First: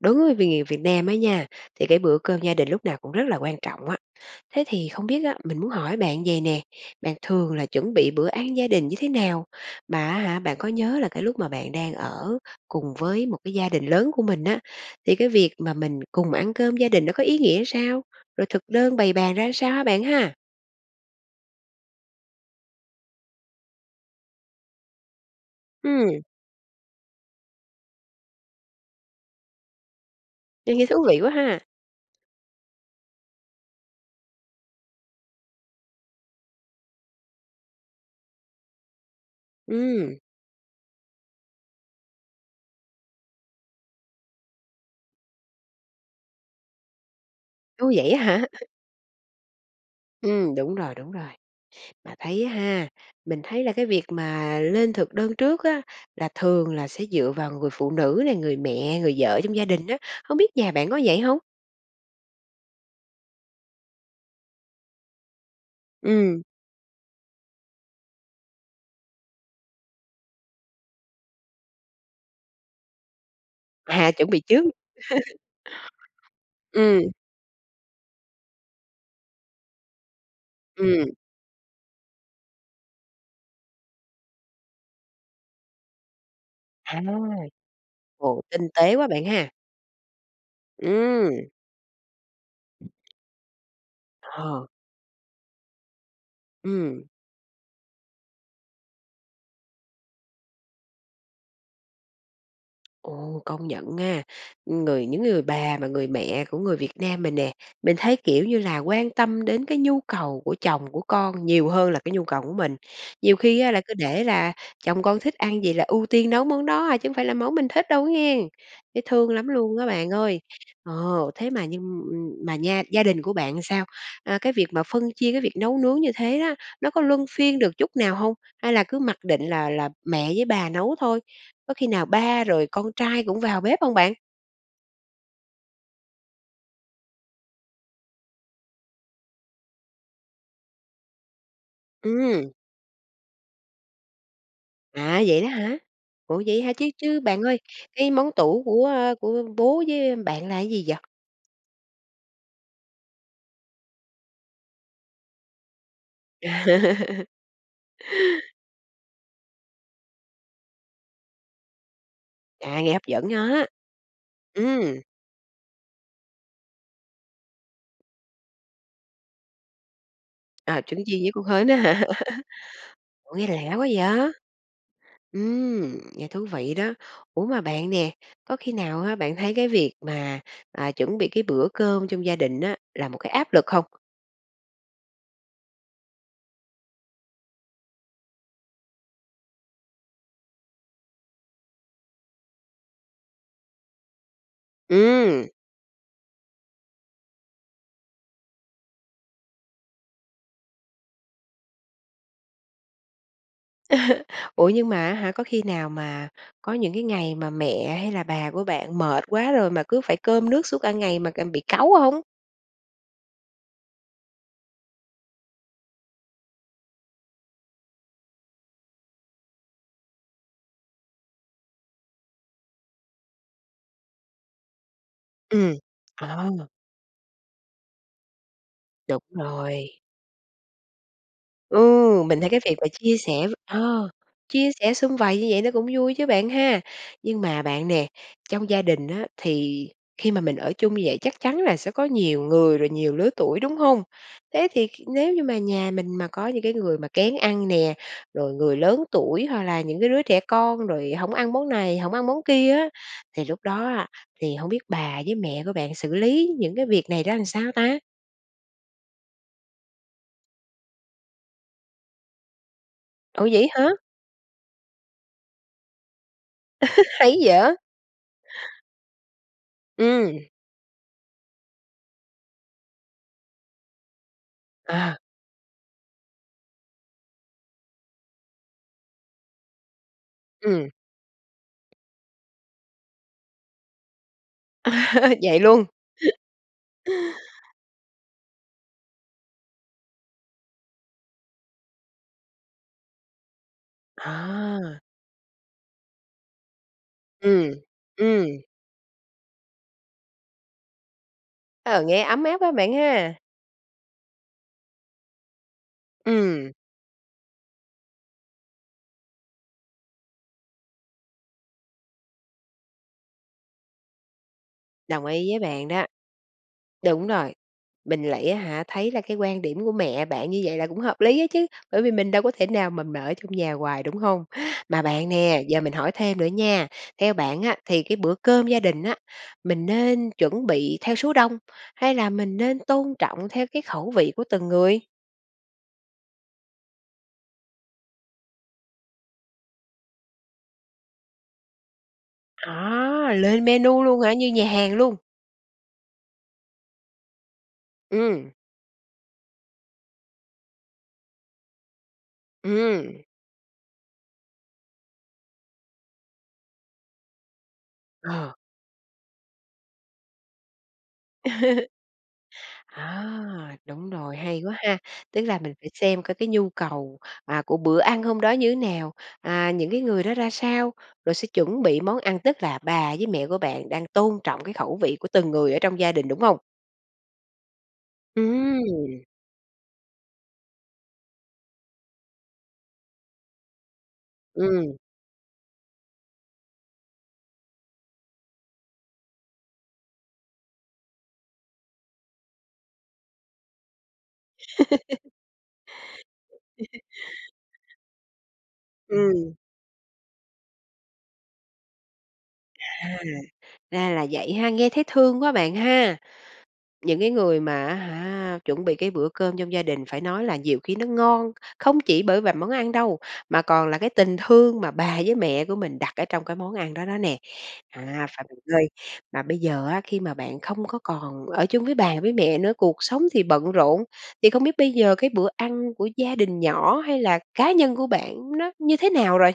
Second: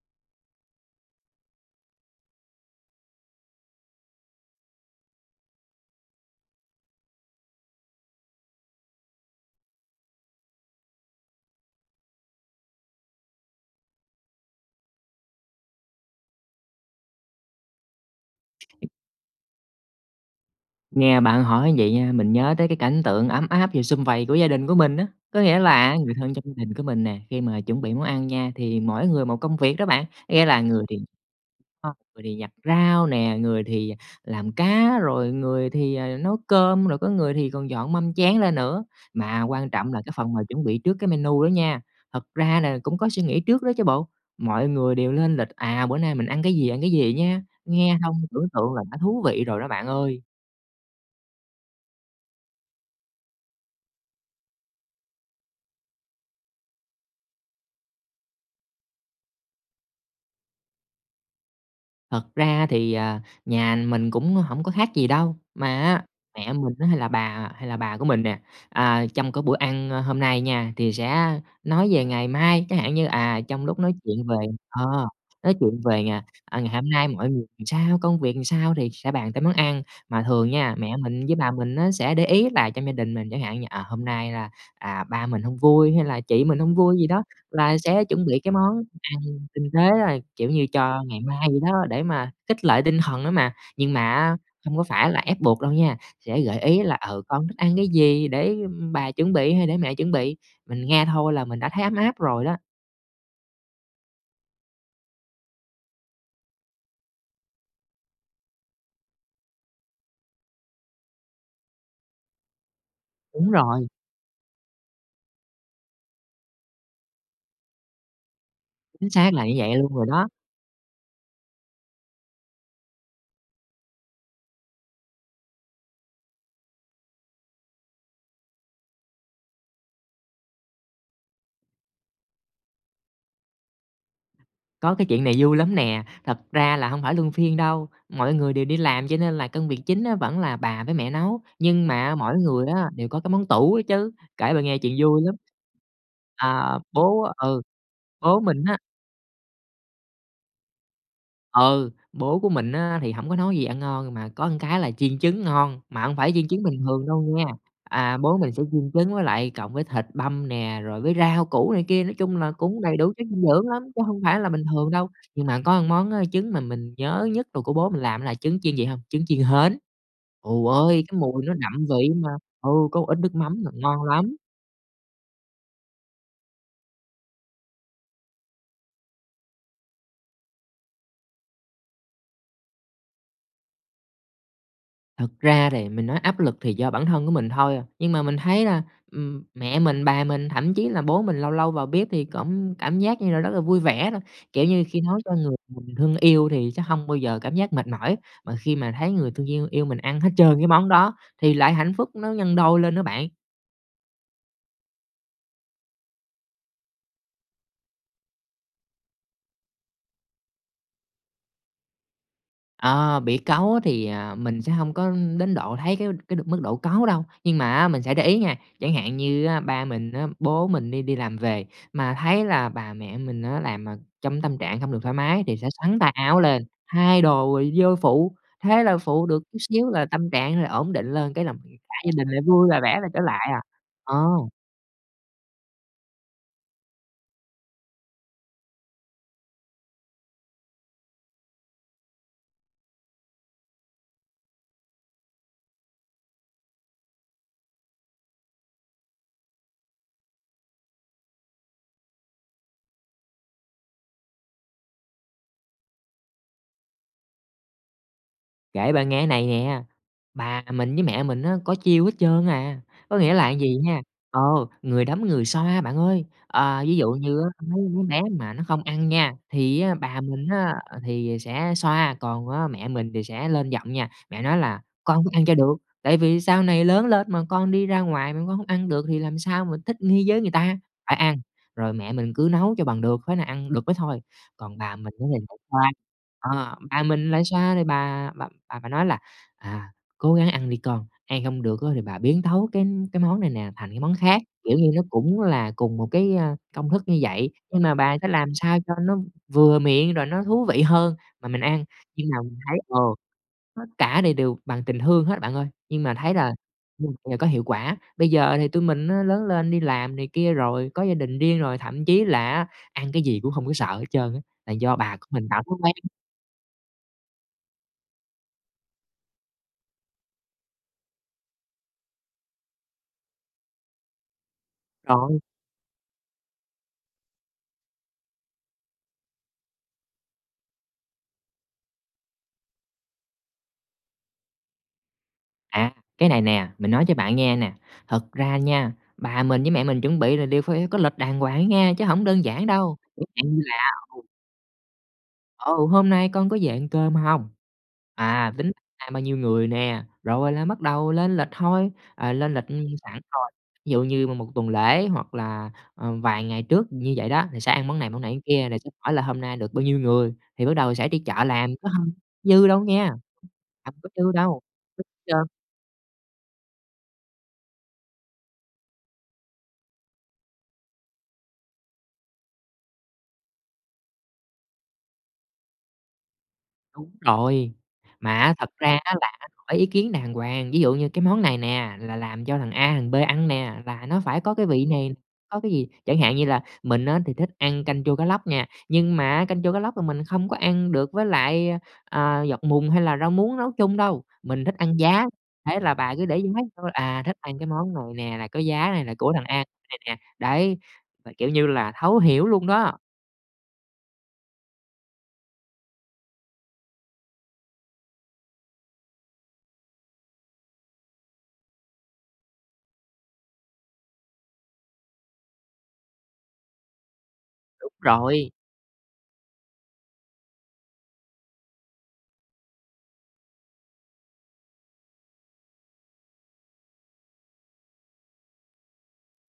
Đối với người Vì Việt Nam á nha, thì cái bữa cơm gia đình lúc nào cũng rất là quan trọng á, thế thì không biết á, mình muốn hỏi bạn vầy nè, bạn thường là chuẩn bị bữa ăn gia đình như thế nào? Mà á hả, bạn có nhớ là cái lúc mà bạn đang ở cùng với một cái gia đình lớn của mình á, thì cái việc mà mình cùng ăn cơm gia đình nó có ý nghĩa sao? Rồi thực đơn bày bàn ra sao ha bạn ha? Nghe bạn hỏi vậy nha, mình nhớ tới cái cảnh tượng ấm áp, nhiều sum vầy của gia đình của mình á. Có nghĩa là người Ừm. thân trong gia đình của mình nè khi mà chuẩn bị món ăn nha thì mỗi người một công việc đó bạn. Nghĩa là Nghe người nghe thì thú vị quá ha. [unintelligible] người thì giặt rau nè, người thì làm cá, rồi người thì, à, nấu cơm, rồi có người thì còn dọn mâm chén lên nữa, mà quan trọng là cái Ừm. phần mà chuẩn bị trước cái menu đó nha. Thật ra là cũng có suy nghĩ trước đó chứ bộ, mọi người đều lên lịch, à, bữa nay mình ăn cái gì, ăn cái gì nhá, Ôi, nghe vậy xong á hả? tưởng tượng là đã thú vị rồi đó bạn ơi. Ừm, đúng rồi, đúng rồi. Mà thấy ha, mình thấy là cái việc mà lên thực đơn trước á, là thường là sẽ dựa vào người phụ nữ nè, người mẹ, người vợ trong gia đình á, không biết nhà bạn có vậy hông? Thật ra thì, à, nhà mình cũng hổng có khác gì đâu. Mà á, Ừm. mẹ mình á hay là bà hay là bà của mình nè, à, trong cái bữa ăn, a, hôm nay nha thì sẽ nói về ngày mai. Chẳng hạn như, à, trong lúc nói À, chuyện chuẩn về, bị trước. ờ, nói chuyện về, à, ngày hôm Ừm. nay mọi làm sao, công việc làm sao thì sẽ bàn tới món ăn, mà thường nha mẹ Ừm. mình với bà mình á sẽ để ý là trong gia đình mình chẳng hạn như, ờ, hôm nay là, à, ba mình hông vui, hay là chị mình hông vui À, gì đó, là sẽ chuẩn bị ồ, cái tinh món tế quá ăn bạn ha! tinh tế, rồi kiểu như, cho ngày mai Ừm. vậy đó để mà khích lệ tinh thần đó mà. Nhưng mà á, Ồ! không có phải là ép buộc đâu nha, sẽ gợi ý là Ừm. "Ừ, con thích ăn cái gì để bà chuẩn bị?" hay "để mẹ chuẩn bị", mình nghe thôi là mình đã thấy ấm áp rồi đó. Ồ, công nhận nga, người những người bà mà người mẹ của người Việt Nam mình nè, mình thấy, kiểu như là, quan tâm đến cái nhu cầu của chồng, của con nhiều hơn là cái nhu cầu của mình. Nhiều Đúng khi á là rồi. cứ để là chồng con thích ăn gì là ưu tiên nấu món đó à, chứ hông phải là món mình thích đâu nghe, thấy Chính thương xác là lắm như vậy luôn á luôn rồi bạn đó. ơi! Ờ, thế mà nhưng, ừm, mà nha gia đình của bạn sao? À, cái việc mà phân chia cái việc nấu nướng như thế á, nó có luân phiên được chút nào hông? Hay là cứ mặc định là là mẹ với bà nấu thôi, có khi nào ba rồi con trai cũng vào bếp hông bạn? Có cái chuyện này vui lắm nè. Thật ra là hông phải luân phiên đâu, mọi người đều đi làm cho nên là công việc chính á vẫn là bà với mẹ nấu, nhưng mà mỗi Ừm. người á đều có cái món tủ ấy chứ. Kể bà nghe chuyện vui À, lắm. vậy đó hả? Ủa vậy hả, À, chứ chứ bố bạn ơi, ừ, cái món bố tủ mình á của, a, của bố với bạn là gì vậy? ừ, bố của mình á, thì hổng có nấu gì ngon, mà có cái là chiên trứng ngon, mà hông phải chiên trứng À. bình thường đâu nghe. À, bố mình sẽ chiên trứng với lại cộng với thịt băm nè, rồi với rau củ này kia, nói chung là cũng À, nghe đầy hấp đủ chất dẫn dinh đó! dưỡng lắm chứ hông phải là bình thường Ừm. đâu. Nhưng mà một có món, á, trứng mà mình nhớ nhất đồ của bố mình làm là trứng chiên gì hông? Trứng chiên hến, ù À, trứng ơi, chiên cái với con mùi nó hến á đậm hả? vị mà ừ, có một ít nước Ủa, nghe mắm lạ quá n vậy? ngon lắm! Ừm, nghe thú vị đó. Ủa mà bạn nè, có khi nào á, bạn thấy cái việc mà, à, chuẩn bị cái bữa cơm trong gia đình á là một cái áp lực không? Thật ra thì mình nói áp lực thì do bản thân của mình thôi à. Nhưng mà mình thấy là, ừm, mẹ mình, bà mình, thậm chí là bố mình lâu lâu vào bếp thì cũng cảm giác như là rất là vui vẻ thôi, kiểu như, khi nấu cho Ừm. người mình thương yêu thì sẽ hông bao giờ cảm giác mệt mỏi mà khi mà thấy người mình thương yêu yêu mình ăn hết trơn cái món đó thì lại hạnh phúc nó nhân đôi lên nữa bạn. Ủa nhưng mà á hả, có khi nào mà có những cái ngày mà mẹ hay là bà của bạn mệt quá rồi, mà cứ phải cơm nước suốt cả ngày mà c bị cáu hông? Ờ, bị cáu á thì, à, mình sẽ hông có đến độ thấy cái cái được mức độ cáu đâu. Nhưng mà á mình sẽ để ý nha, chẳng hạn như á ba mình á, bố mình đi đi làm về mà thấy là bà, mẹ mình á làm, ờ, trong tâm trạng hông được thoải mái thì sẽ Ừm, xắn tay áo lên ờ. thay đồ rồi vô phụ, thế là Đúng phụ được chút xíu rồi. là tâm trạng là ổn định lên cái là cả gia Ừ, đình lại mình thấy cái vui việc và mà vẻ lại chia trở sẽ lại à, ờ, ờ. chia sẻ sum vầy như vậy nó cũng vui chứ bạn ha. Nhưng mà bạn nè, trong gia đình á, thì khi mà mình ở chung như vậy chắc chắn là sẽ có nhiều người rồi nhiều lứa tuổi, đúng hông? Thế thì kh nếu như mà nhà mình mà có những cái người mà kén ăn nè, rồi người lớn tuổi hoặc là những cái đứa trẻ con, rồi hổng ăn món này, hổng ăn món kia á, thì lúc đó á, thì hông biết bà với mẹ của bạn xử lý những cái việc này ra làm sao ta? Kể bạn nghe á này nè, bà mình với mẹ mình á có chiêu hết trơn à, có nghĩa Ủa là vậy vầy hả? nha, ờ, người đấm, người xoa bạn ơi. À, ví dụ Hay như á, vậy! mấy đứa bé mà nó không ăn nha, thì á bà Ừm. mình á thì sẽ xoa, còn á mẹ mình thì sẽ lên giọng nha. Mẹ nói là À. "Con phải ăn cho được, tại vì sau này lớn lên mà con đi ra ngoài mà con hông ăn được thì làm sao mà thích nghi với người ta, Ừm. phải ăn!", rồi mẹ mình cứ nấu cho bằng được, tới nào ăn được mới thôi. Còn bà mình á thì lại Vậy luôn. xoa, ờ, bà mình lại xoa thì bà bà bà phải nói là "À, cố gắng ăn đi con, ăn hông được thì bà biến tấu cái cái món này nè thành cái món khác.", kiểu như À. nó cũng là cùng một cái, a, công thức như vậy Ừm, nhưng mà bà có ừm. làm sao cho nó vừa miệng rồi nó thú vị hơn mà mình ăn, Ờ, nghe nhưng mà ấm áp mình quá thấy, bạn ờ, ha. tất cả này đều bằng tình thương hết bạn ơi, nhưng mà thấy là Ừm. ừm, là có hiệu quả. Bây giờ thì tụi mình á lớn lên đi làm này kia rồi, có gia đình riêng rồi, thậm chí là á, ăn cái gì cũng hông có sợ hết trơn á, là do bà của Đồng mình ý với tạo thói bạn quen. đó! Đúng rồi, mình lại á hả, thấy là cái quan điểm của mẹ bạn như vậy là cũng hợp lý á chứ bởi vì mình đâu có thể nào mà mà ở chung nhà hoài, đúng hông? Mà bạn Rồi. nè, giờ mình hỏi thêm nữa nha! Theo bạn á, thì cái bữa cơm gia đình á, mình nên chuẩn bị theo số đông, hay là mình nên tôn trọng theo cái khẩu vị của từng người? À, cái này nè, mình nói cho bạn nghe nè. Thật ra nha, bà mình với mẹ mình chuẩn bị là đều phải có lịch đàng hoàng á nha, chứ hổng đơn giản đâu. Chẳng À, hạn như lên là menu luôn [unintelligible] hả? Như nhà hàng luôn? "Ừ, hôm nay con có về ăn cơm hông?" Ừm. À, tính ra bao nhiêu người nè, rồi là bắt đầu lên lịch thôi, à, lên lịch, ưm, sẳn Ừm. rồi. Ví dụ như một một tuần lễ hoặc là, ừm, vài ngày trước như vậy đó thì sẽ ăn món này, món này, món Ờ. kia, rồi sẽ hỏi là "hôm nay được bao nhiêu người" thì bắt đầu sẽ đi chợ làm, chứ hông dư đâu nghe À, hông có đúng dư rồi, đâu hay quá ha! Tức trơn. là mình phải xem coi cái nhu cầu, à, của bữa ăn hôm đó như thế nào, à, những cái người đó ra sao, rồi sẽ chuẩn bị món ăn. Tức là bà với mẹ của bạn đang tôn trọng cái khẩu vị của từng người ở trong gia đình, đúng hông? Đúng rồi, mà á thật ra á Ừm. là hỏi ý kiến đàng hoàng. Ví dụ như cái món này nè là làm cho thằng A, thằng B ăn nè là nó phải có cái vị Ừm. này, có cái gì. Chẳng hạn như là mình á, thì thích ăn canh chua cá lóc nha, nhưng mà á canh chua cá lóc là mình không có ăn được với lại, a, à, dọc mùng hay là rau muống nấu chung đâu, mình thích ăn giá, thế là bà cứ để giá thôi, à, thích ăn cái món này nè là có giá này là của thằng Ừm. A nè. Đấy, là kiểu như là, thấu hiểu luôn đó. À, ra là vậy ha, nghe thấy thương quá bạn ha! Những cái người mà á hả, chuẩn bị cái bữa cơm trong gia đình phải nói là nhiều khi nó ngon không chỉ bởi vài món ăn đâu, mà còn là cái tình thương mà bà với mẹ của mình đặt ở trong cái món ăn đó đó nè. Đúng À, phà rồi. bạn ơi, mà bây giờ á, khi bạn không có còn ở chung với bà với mẹ nữa, cuộc sống thì bận rộn, thì không biết bây giờ cái bữa ăn của gia đình nhỏ hay là cá nhân của bạn nó như thế nào rồi?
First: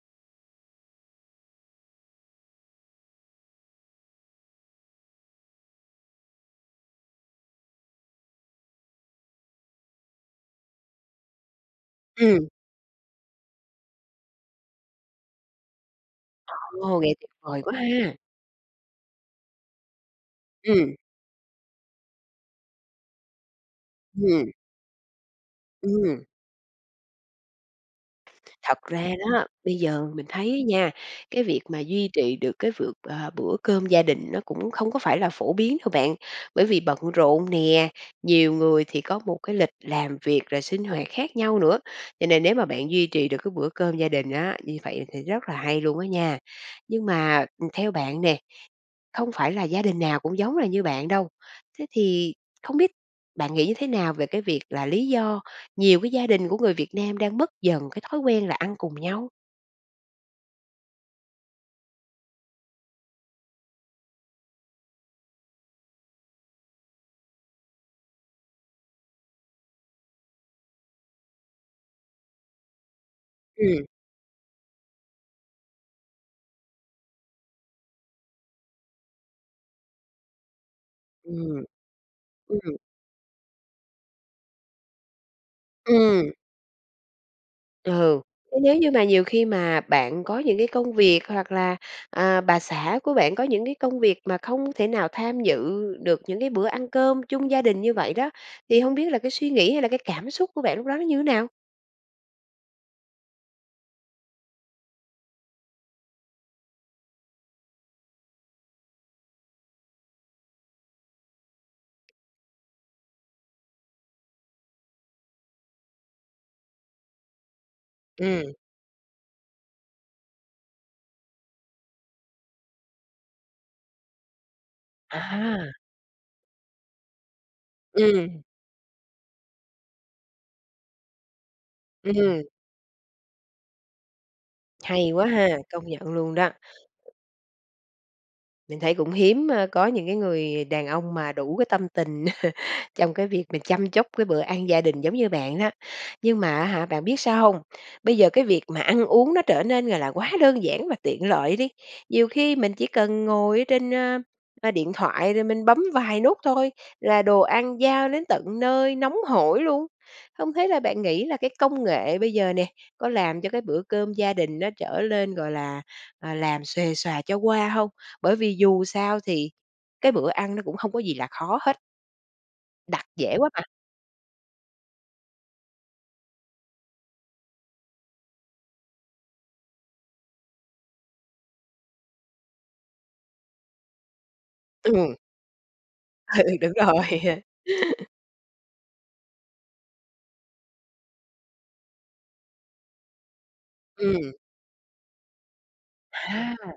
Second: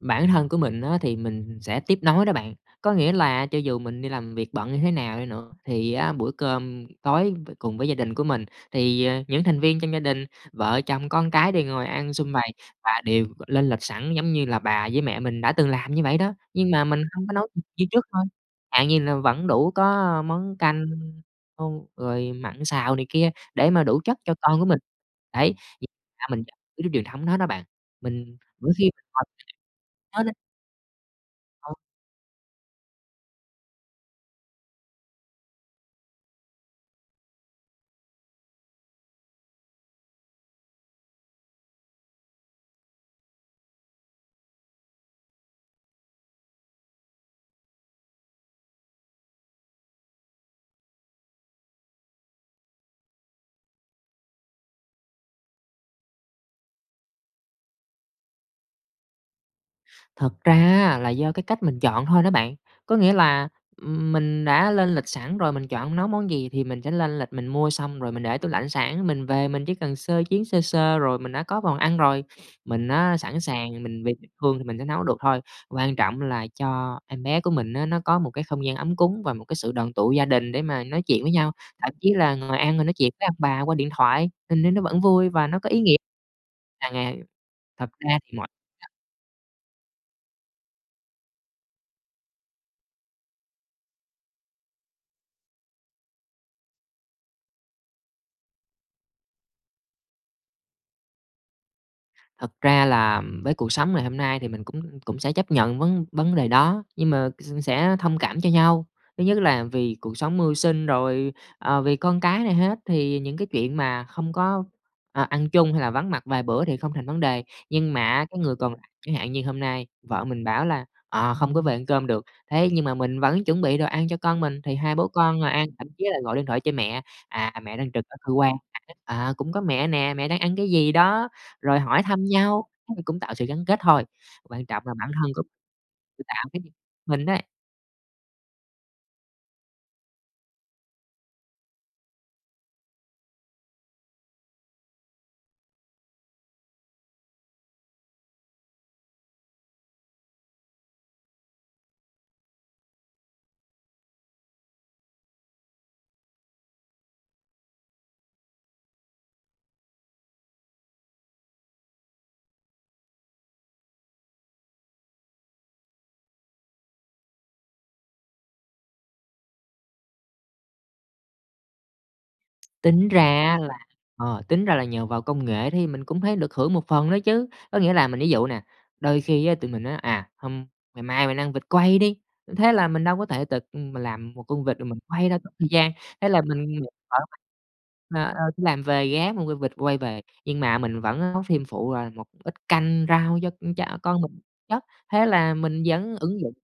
Bản thân của mình á, thì mình sẽ tiếp nối đó bạn. Có nghĩa là cho dù mình đi làm việc bận như thế nào đi nữa, thì á bữa cơm tối t cùng với gia đình của mình, thì, à, những thành viên trong gia đình, vợ, chồng, con cái đều ngồi ăn sum Ừm. vầy và đều lên lịch sẵn giống như là bà với mẹ mình đã từng làm như vậy đó. Nhưng mà Ồ! mình Nghe hông tuyệt có nấu được vời quá như trước ha! thôi, chẳng hạn như là vẫn đủ có món canh, Ừm. hu rồi mặn, xào này kia, để mà đủ chất cho Ừm. con của mình. Đấy, thì Ừm. ra mình giữ cái truyền thống đó đó bạn, mình mỗi Thật khi ra đó, bây giờ mình [unintelligible] thấy á nha, cái việc [unintelligible] mà duy trì được cái vượt, à, bữa cơm gia đình nó cũng không có phải là phổ biến đâu bạn, bởi vì bận rộn nè, nhiều người thì có một cái lịch làm việc rồi sinh hoạt khác nhau nữa. Cho nên nếu mà bạn duy trì được cái bữa cơm gia đình á, như vậy thì rất là hay luôn á nha! Nhưng mà, ừm, theo bạn nè, không phải là gia đình nào cũng giống là như bạn đâu, thế thì không biết bạn nghĩ như thế nào về cái việc là lý do nhiều cái gia đình của người Việt Nam đang mất dần cái thói quen là ăn cùng nhau? Thật ra á, là do cái cách mình chọn thôi đó bạn. Có nghĩa là, ừm, mình đã lên lịch sẵn rồi, mình chọn nấu món gì thì mình sẽ lên lịch mình mua xong rồi mình để tủ lạnh sẵn, mình về mình chỉ cần sơ chiến sơ sơ rồi mình đã có phần ăn rồi. Mình á sẵn sàng, Ừm. mình vì tình thương mình sẽ nấu được thôi, quan trọng là cho em bé của mình á, nó có một cái không gian ấm cúng và một cái sự đoàn tụ gia đình để mà nói chuyện với nhau. Ừm, Thậm chí là ngồi ăn ừm. rồi nói chuyện với ông bà qua điện thoại mình thấy nó vẫn vui và nó có ý nghĩa. Ừm. À, ng thật ra Ừ, thì mỗi chứ nếu như mà nhiều khi mà bạn có những cái công việc hoặc là, à, bà xã của bạn có những cái công việc mà không thể nào tham dự được những cái bữa ăn cơm chung gia đình như vậy đó, thì hông biết là cái suy nghĩ hay là cái cảm xúc của bạn lúc đó nó như nào? Thật ra là, ừm, với cuộc sống ngày hôm nay thì mình cũng cũng sẽ chấp nhận vấn vấn đề đó, nhưng mà s sẽ thông cảm cho nhau. Thứ nhất là vì cuộc sống mưu sinh, rồi, à, vì con cái này hết, thì những cái chuyện mà không có, à, ăn chung hay vắng mặt vài bữa thì không thành vấn đề. Nhưng mà á, cái Ừm. người còn lại chẳng hạn như hôm nay vợ mình bảo là "Ờ, không có về cơm được." Thế nhưng mà mình vẫn chuẩn bị đồ ăn cho con mình, thì hai bố con ngồi ăn À. thậm chí là gọi điện thoại cho mẹ, "à, mẹ đang trực ở cơ Ừm. quan [unintelligible] à, cũng có mẹ nè, mẹ đang ăn cái gì đó?" Rồi hỏi thăm Ừm. nhau nó cũng tạo sự gắn kết thôi, quan trọng là bản Hay quá thân của ha, công nhận luôn đó! [unintelligible] mình đấy. Mình thấy cũng hiếm, a, có những cái người đàn ông mà đủ cái tâm tình trong cái việc mà chăm chút cái bữa ăn gia đình giống như bạn đó. Nhưng mà, á hả, bạn biết sao hông? Bây giờ cái việc mà ăn uống nó trở nên là là quá đơn giản và tiện lợi đi. Nhiều khi mình chỉ cần ngồi ở trên, a, a, điện thoại rồi mình bấm vài nút thôi là đồ ăn giao đến tận nơi nóng hổi luôn, không thế là bạn nghĩ là cái công nghệ bây giờ nè có làm cho cái bữa cơm gia đình nó trở lên, gọi là, à, làm xuề xòa cho qua hông? Bởi vì dù sao thì cái bữa ăn nó cũng hông có gì là khó hết. Đặt Tính ra dễ quá á, mà. là ờ, tính ra là nhờ vào công nghệ thì mình cũng thấy được hưởng một phần nữa chứ. Có nghĩa là mình ví dụ nè, đôi khi á, tụi mình nói: "À, hôm ngày mai mình ăn vịt quay đi!" thế là mình đâu có thể tự, ưm, mà làm một con vịt rồi mình Ừm. quay đâu, tốn thời gian, thế là Ừ, ừ, đúng mình rồi. ờ, ờ, đi làm về ghé mua v vịt quay về, nhưng mà mình vẫn nấu thêm phụ là một ít canh rau cho con tr con Ừm. mình chất, thế là mình vẫn ứng dụng À.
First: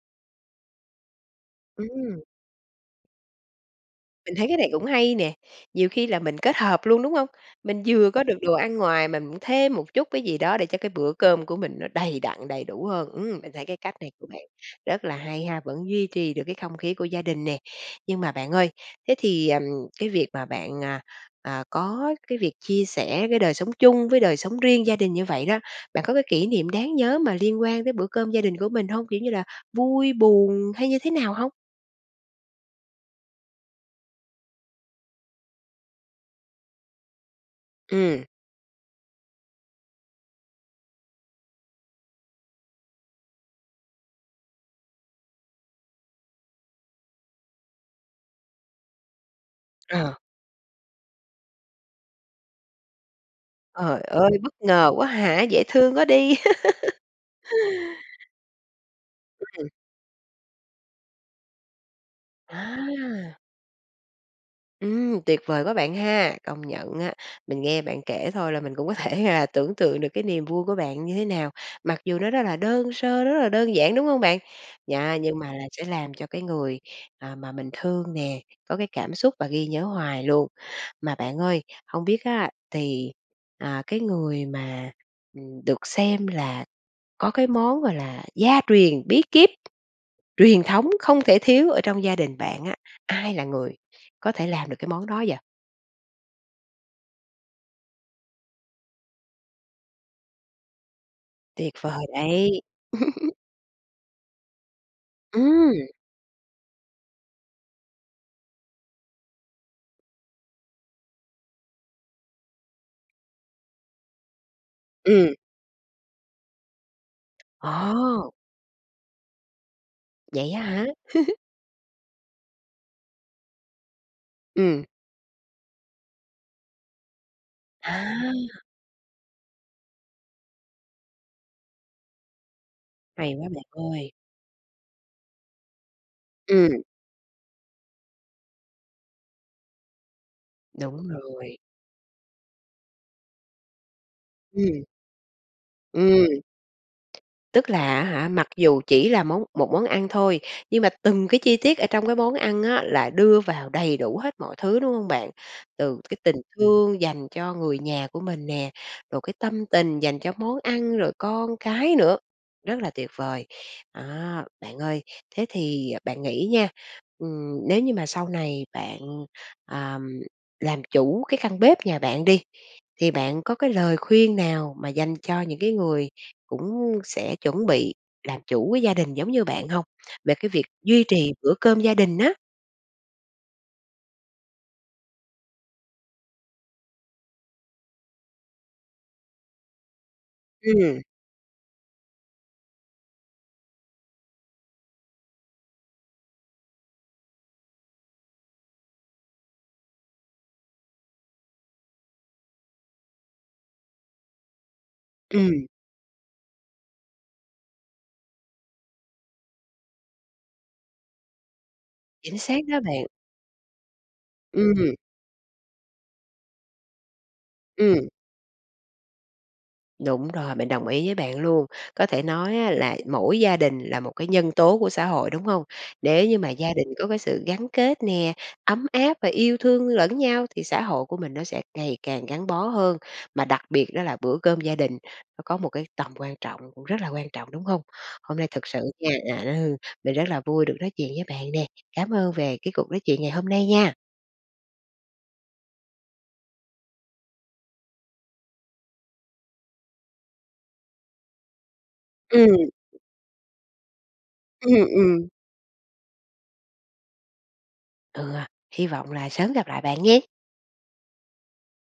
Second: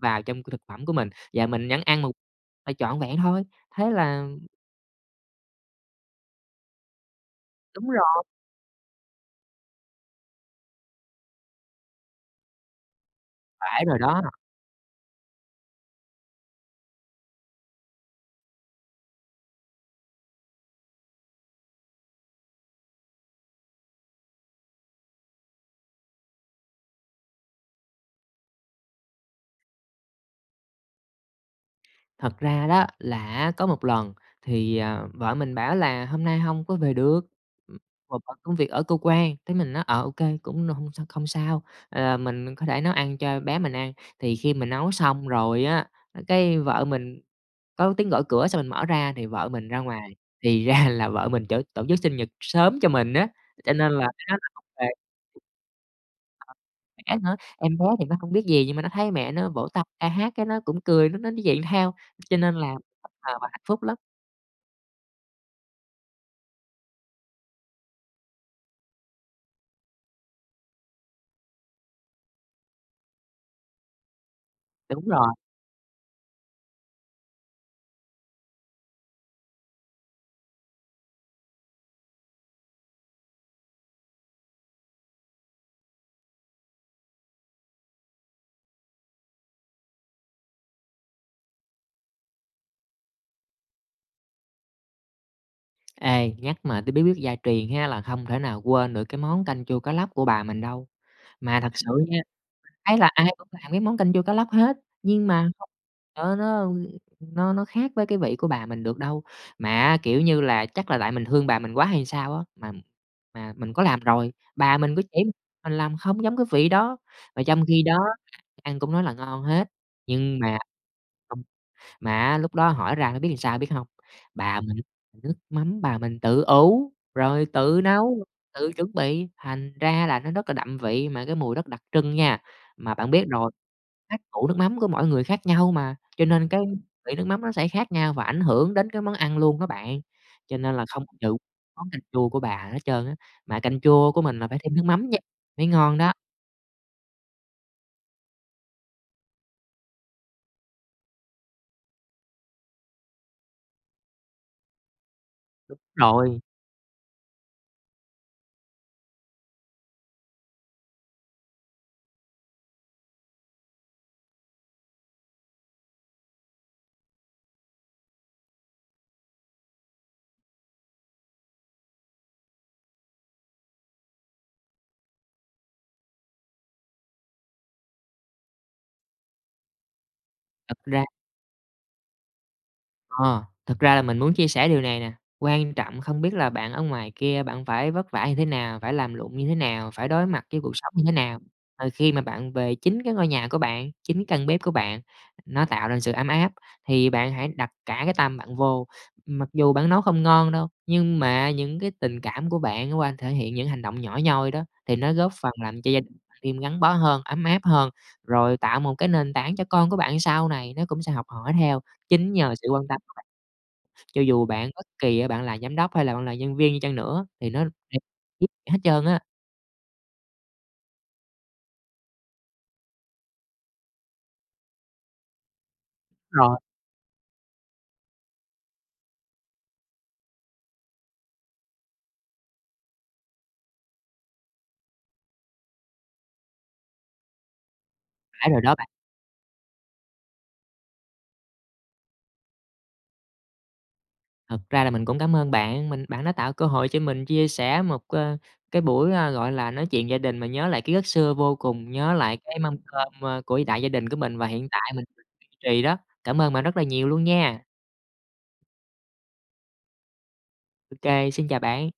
vào trong cái thực phẩm của mình và mình vẫn ăn một Ừm. là trọn vẹn thôi. Thế là, Mình ừm thấy cái này cũng hay nè, nhiều khi là mình kết hợp luôn, đúng hông? Mình Đúng vừa rồi. có được đồ ăn ngoài mà mình thêm một chút cái gì đó để cho cái bữa cơm của mình nó đầy đặn, đầy đủ hơn, ưm, mình thấy cái Phải cách rồi này đó. của bạn rất là hay ha, vẫn duy trì được cái không khí của gia đình nè. Nhưng mà bạn ơi, thế thì, ừm, cái việc mà bạn, à, à, có cái việc chia sẻ cái đời sống chung với đời sống riêng gia đình như vậy đó, bạn có cái kỷ niệm đáng nhớ mà liên quan đến bữa cơm gia đình của mình hông? Kiểu như là vui, buồn hay như thế nào hông? Thật ra đó, là á có một lần thì, à, vợ mình bảo là "hôm nay hông có về được một Ừm. phần công việc ở cơ quan". Thế mình nói: "Ờ, ô kê, cũng n hông sao không sao.", à, mình có thể nấu ăn cho bé mình ăn. Thì khi mình nấu xong rồi á, cái vợ mình có tiếng gõ cửa xong mình mở ra thì vợ mình ra Ờ. ngoài, thì ra là vợ mình chở tổ chức sinh nhật sớm cho mình á, cho nên là Trời mới ơi! nói là Bất hông về. ngờ quá hả? Dễ thương quá đi! Ờ, [unintelligible] em bé thì nó không biết gì, nhưng mà nó thấy mẹ nó vỗ Ừm. tay, ca hát cái nó cũng cười, nó nó dậy theo, cho nên là bất ngờ À. và hạnh phúc lắm! Ừm, Tuyệt vời quá bạn ha! Công nhận á, mình nghe bạn kể thôi là mình cũng có thể là tưởng tượng được cái niềm vui của bạn như thế nào, mặc dù nó rất là đơn sơ, rất là đơn giản, đúng hông bạn? Đúng Yeah, rồi. nhưng mà là sẽ làm cho cái người, à, mà mình thương nè có cái cảm xúc và ghi nhớ hoài luôn. Mà bạn ơi, hông biết á, thì, à, cái người mà, ừm, được xem là có cái món, gọi là, gia truyền bí kíp, truyền thống không thể thiếu ở trong gia đình bạn á, ai là người có thể làm được cái món đó vậy? Ê, nhắc mà tới bí quyết gia truyền ha là không thể nào quên được cái món canh chua cá lóc của bà mình đâu. Mà thật Tuyệt sự vời nha, đấy! mình thấy là ai cũng làm món canh chua cá lóc hết, nhưng mà Ứm. ờ, nó, ưm, nó nó khác với cái vị của bà mình được đâu. Mà á kiểu như là chắc là tại mình thương bà mình quá hay sao á, mà mà mình có làm rồi, bà mình có chỉ, Ừm. mình làm không giống cái vị đó, mà trong khi đó là Ồ! ai ăn cũng nói là ngon hết, nhưng Vậy mà á hả? không mà á lúc đó hỏi ra mới biết làm sao biết hông? Bà mình Ừm. nước mắm bà mình tự ủ, rồi tự nấu, À! tự chuẩn bị, thành ra là nó rất đậm vị mà cái mùi rất đặc trưng nha. Mà bạn biết Hay quá rồi, bạn ơi! cách ủ nước mắm của mỗi người khác nhau mà, cho nên cái Ừm. vị nước mắm nó sẽ khác nhau và ảnh hưởng đến cái món ăn luôn á bạn. Cho nên là không Đúng có vụ rồi. món canh chua của bà hà hết trơn á, mà canh chua của mình mà phải thêm nước Ừm. mắm nha, mới ngon đó. Ừm. Tức là á hả mặc dù chỉ là món một món ăn thôi, nhưng mà từng cái chi tiết ở trong món ăn á là đưa vào đầy đủ hết mọi thứ, đúng hông bạn? Đúng Từ cái tình rồi. thương dành cho người nhà của mình nè, rồi cái tâm tình dành cho món ăn, rồi con cái nữa. Rất là tuyệt vời! À, bạn ơi, thế thì bạn nghĩ nha, ừm, nếu như mà sau này bạn, à, làm chủ cái căn bếp nhà bạn đi, thì bạn có cái lời khuyên nào mà dành cho những cái người cũng sẽ chuẩn bị làm chủ cái gia đình giống như bạn hông? Về cái việc Thật duy ra trì bữa cơm gia đình á. Ờ. Thật ra là mình muốn chia sẻ điều này nè. Quan trọng không biết là bạn ở ngoài kia bạn phải vất vả như thế nào, phải làm lụng như thế nào, phải đối mặt với cuộc sống Ừm. như thế nào. Ờ, khi mà bạn về chính cái ngôi nhà của bạn, chính căn bếp của bạn, nó tạo ra sự ấm áp, thì bạn hãy đặt cả cái tâm bạn vô. Mặc dù bạn nấu không ngon đâu, nhưng mà những tình cảm của bạn qua thể hiện những hành động nhỏ nhoi đó, thì nó góp phần Ừm. làm cho gia đình bạn thêm gắn bó hơn, ấm áp hơn, rồi tạo một cái nền tảng cho con của bạn sau này, nó cũng sẽ học hỏi theo chính Chính nhờ xác sự đó quan tâm bạn. của bạn. Cho dù bạn bất Ừm. kỳ á, bạn là giám đốc, hay bạn là nhân viên đi chăng nữa thì nó [unintelligible] Ừm. giúp hết trơn á. Đúng rồi, mình đồng ý với bạn luôn. Có thể nói á là mỗi gia đình là một cái nhân tố của xã hội, đúng hông? Nếu như mà Ờ. gia đình có sự gắn kết nè, ấm áp và yêu thương lẫn nhau thì xã hội của mình nó sẽ ngày càng gắn bó hơn, mà đặc biệt đó là bữa cơm gia đình nó có một cái tầm quan trọng, cũng rất quan trọng, đúng hông? Hôm nay Phải rồi thật đó bạn. sự nha, à, ừ, mình rất là vui được nói chuyện với bạn nè. Cám ơn về cuộc nói chuyện ngày hôm nay nha! Thật ra là mình cũng cám ơn bạn, mình bạn đã tạo cơ hội cho mình chia sẻ một, ơ, cái buổi, a, gọi là, nói chuyện gia đình, mà nhớ lại ký ức xưa vô cùng, nhớ lại Ừm. cái mâm cơm, ơ, của đại gia đình của mình và hiện Ừm, tại mình vẫn ừm. duy trì đó. Cảm ơn bạn rất là nhiều luôn nha! Ừ. Hy vọng là sớm gặp lại bạn nghen! OK, xin chào bạn!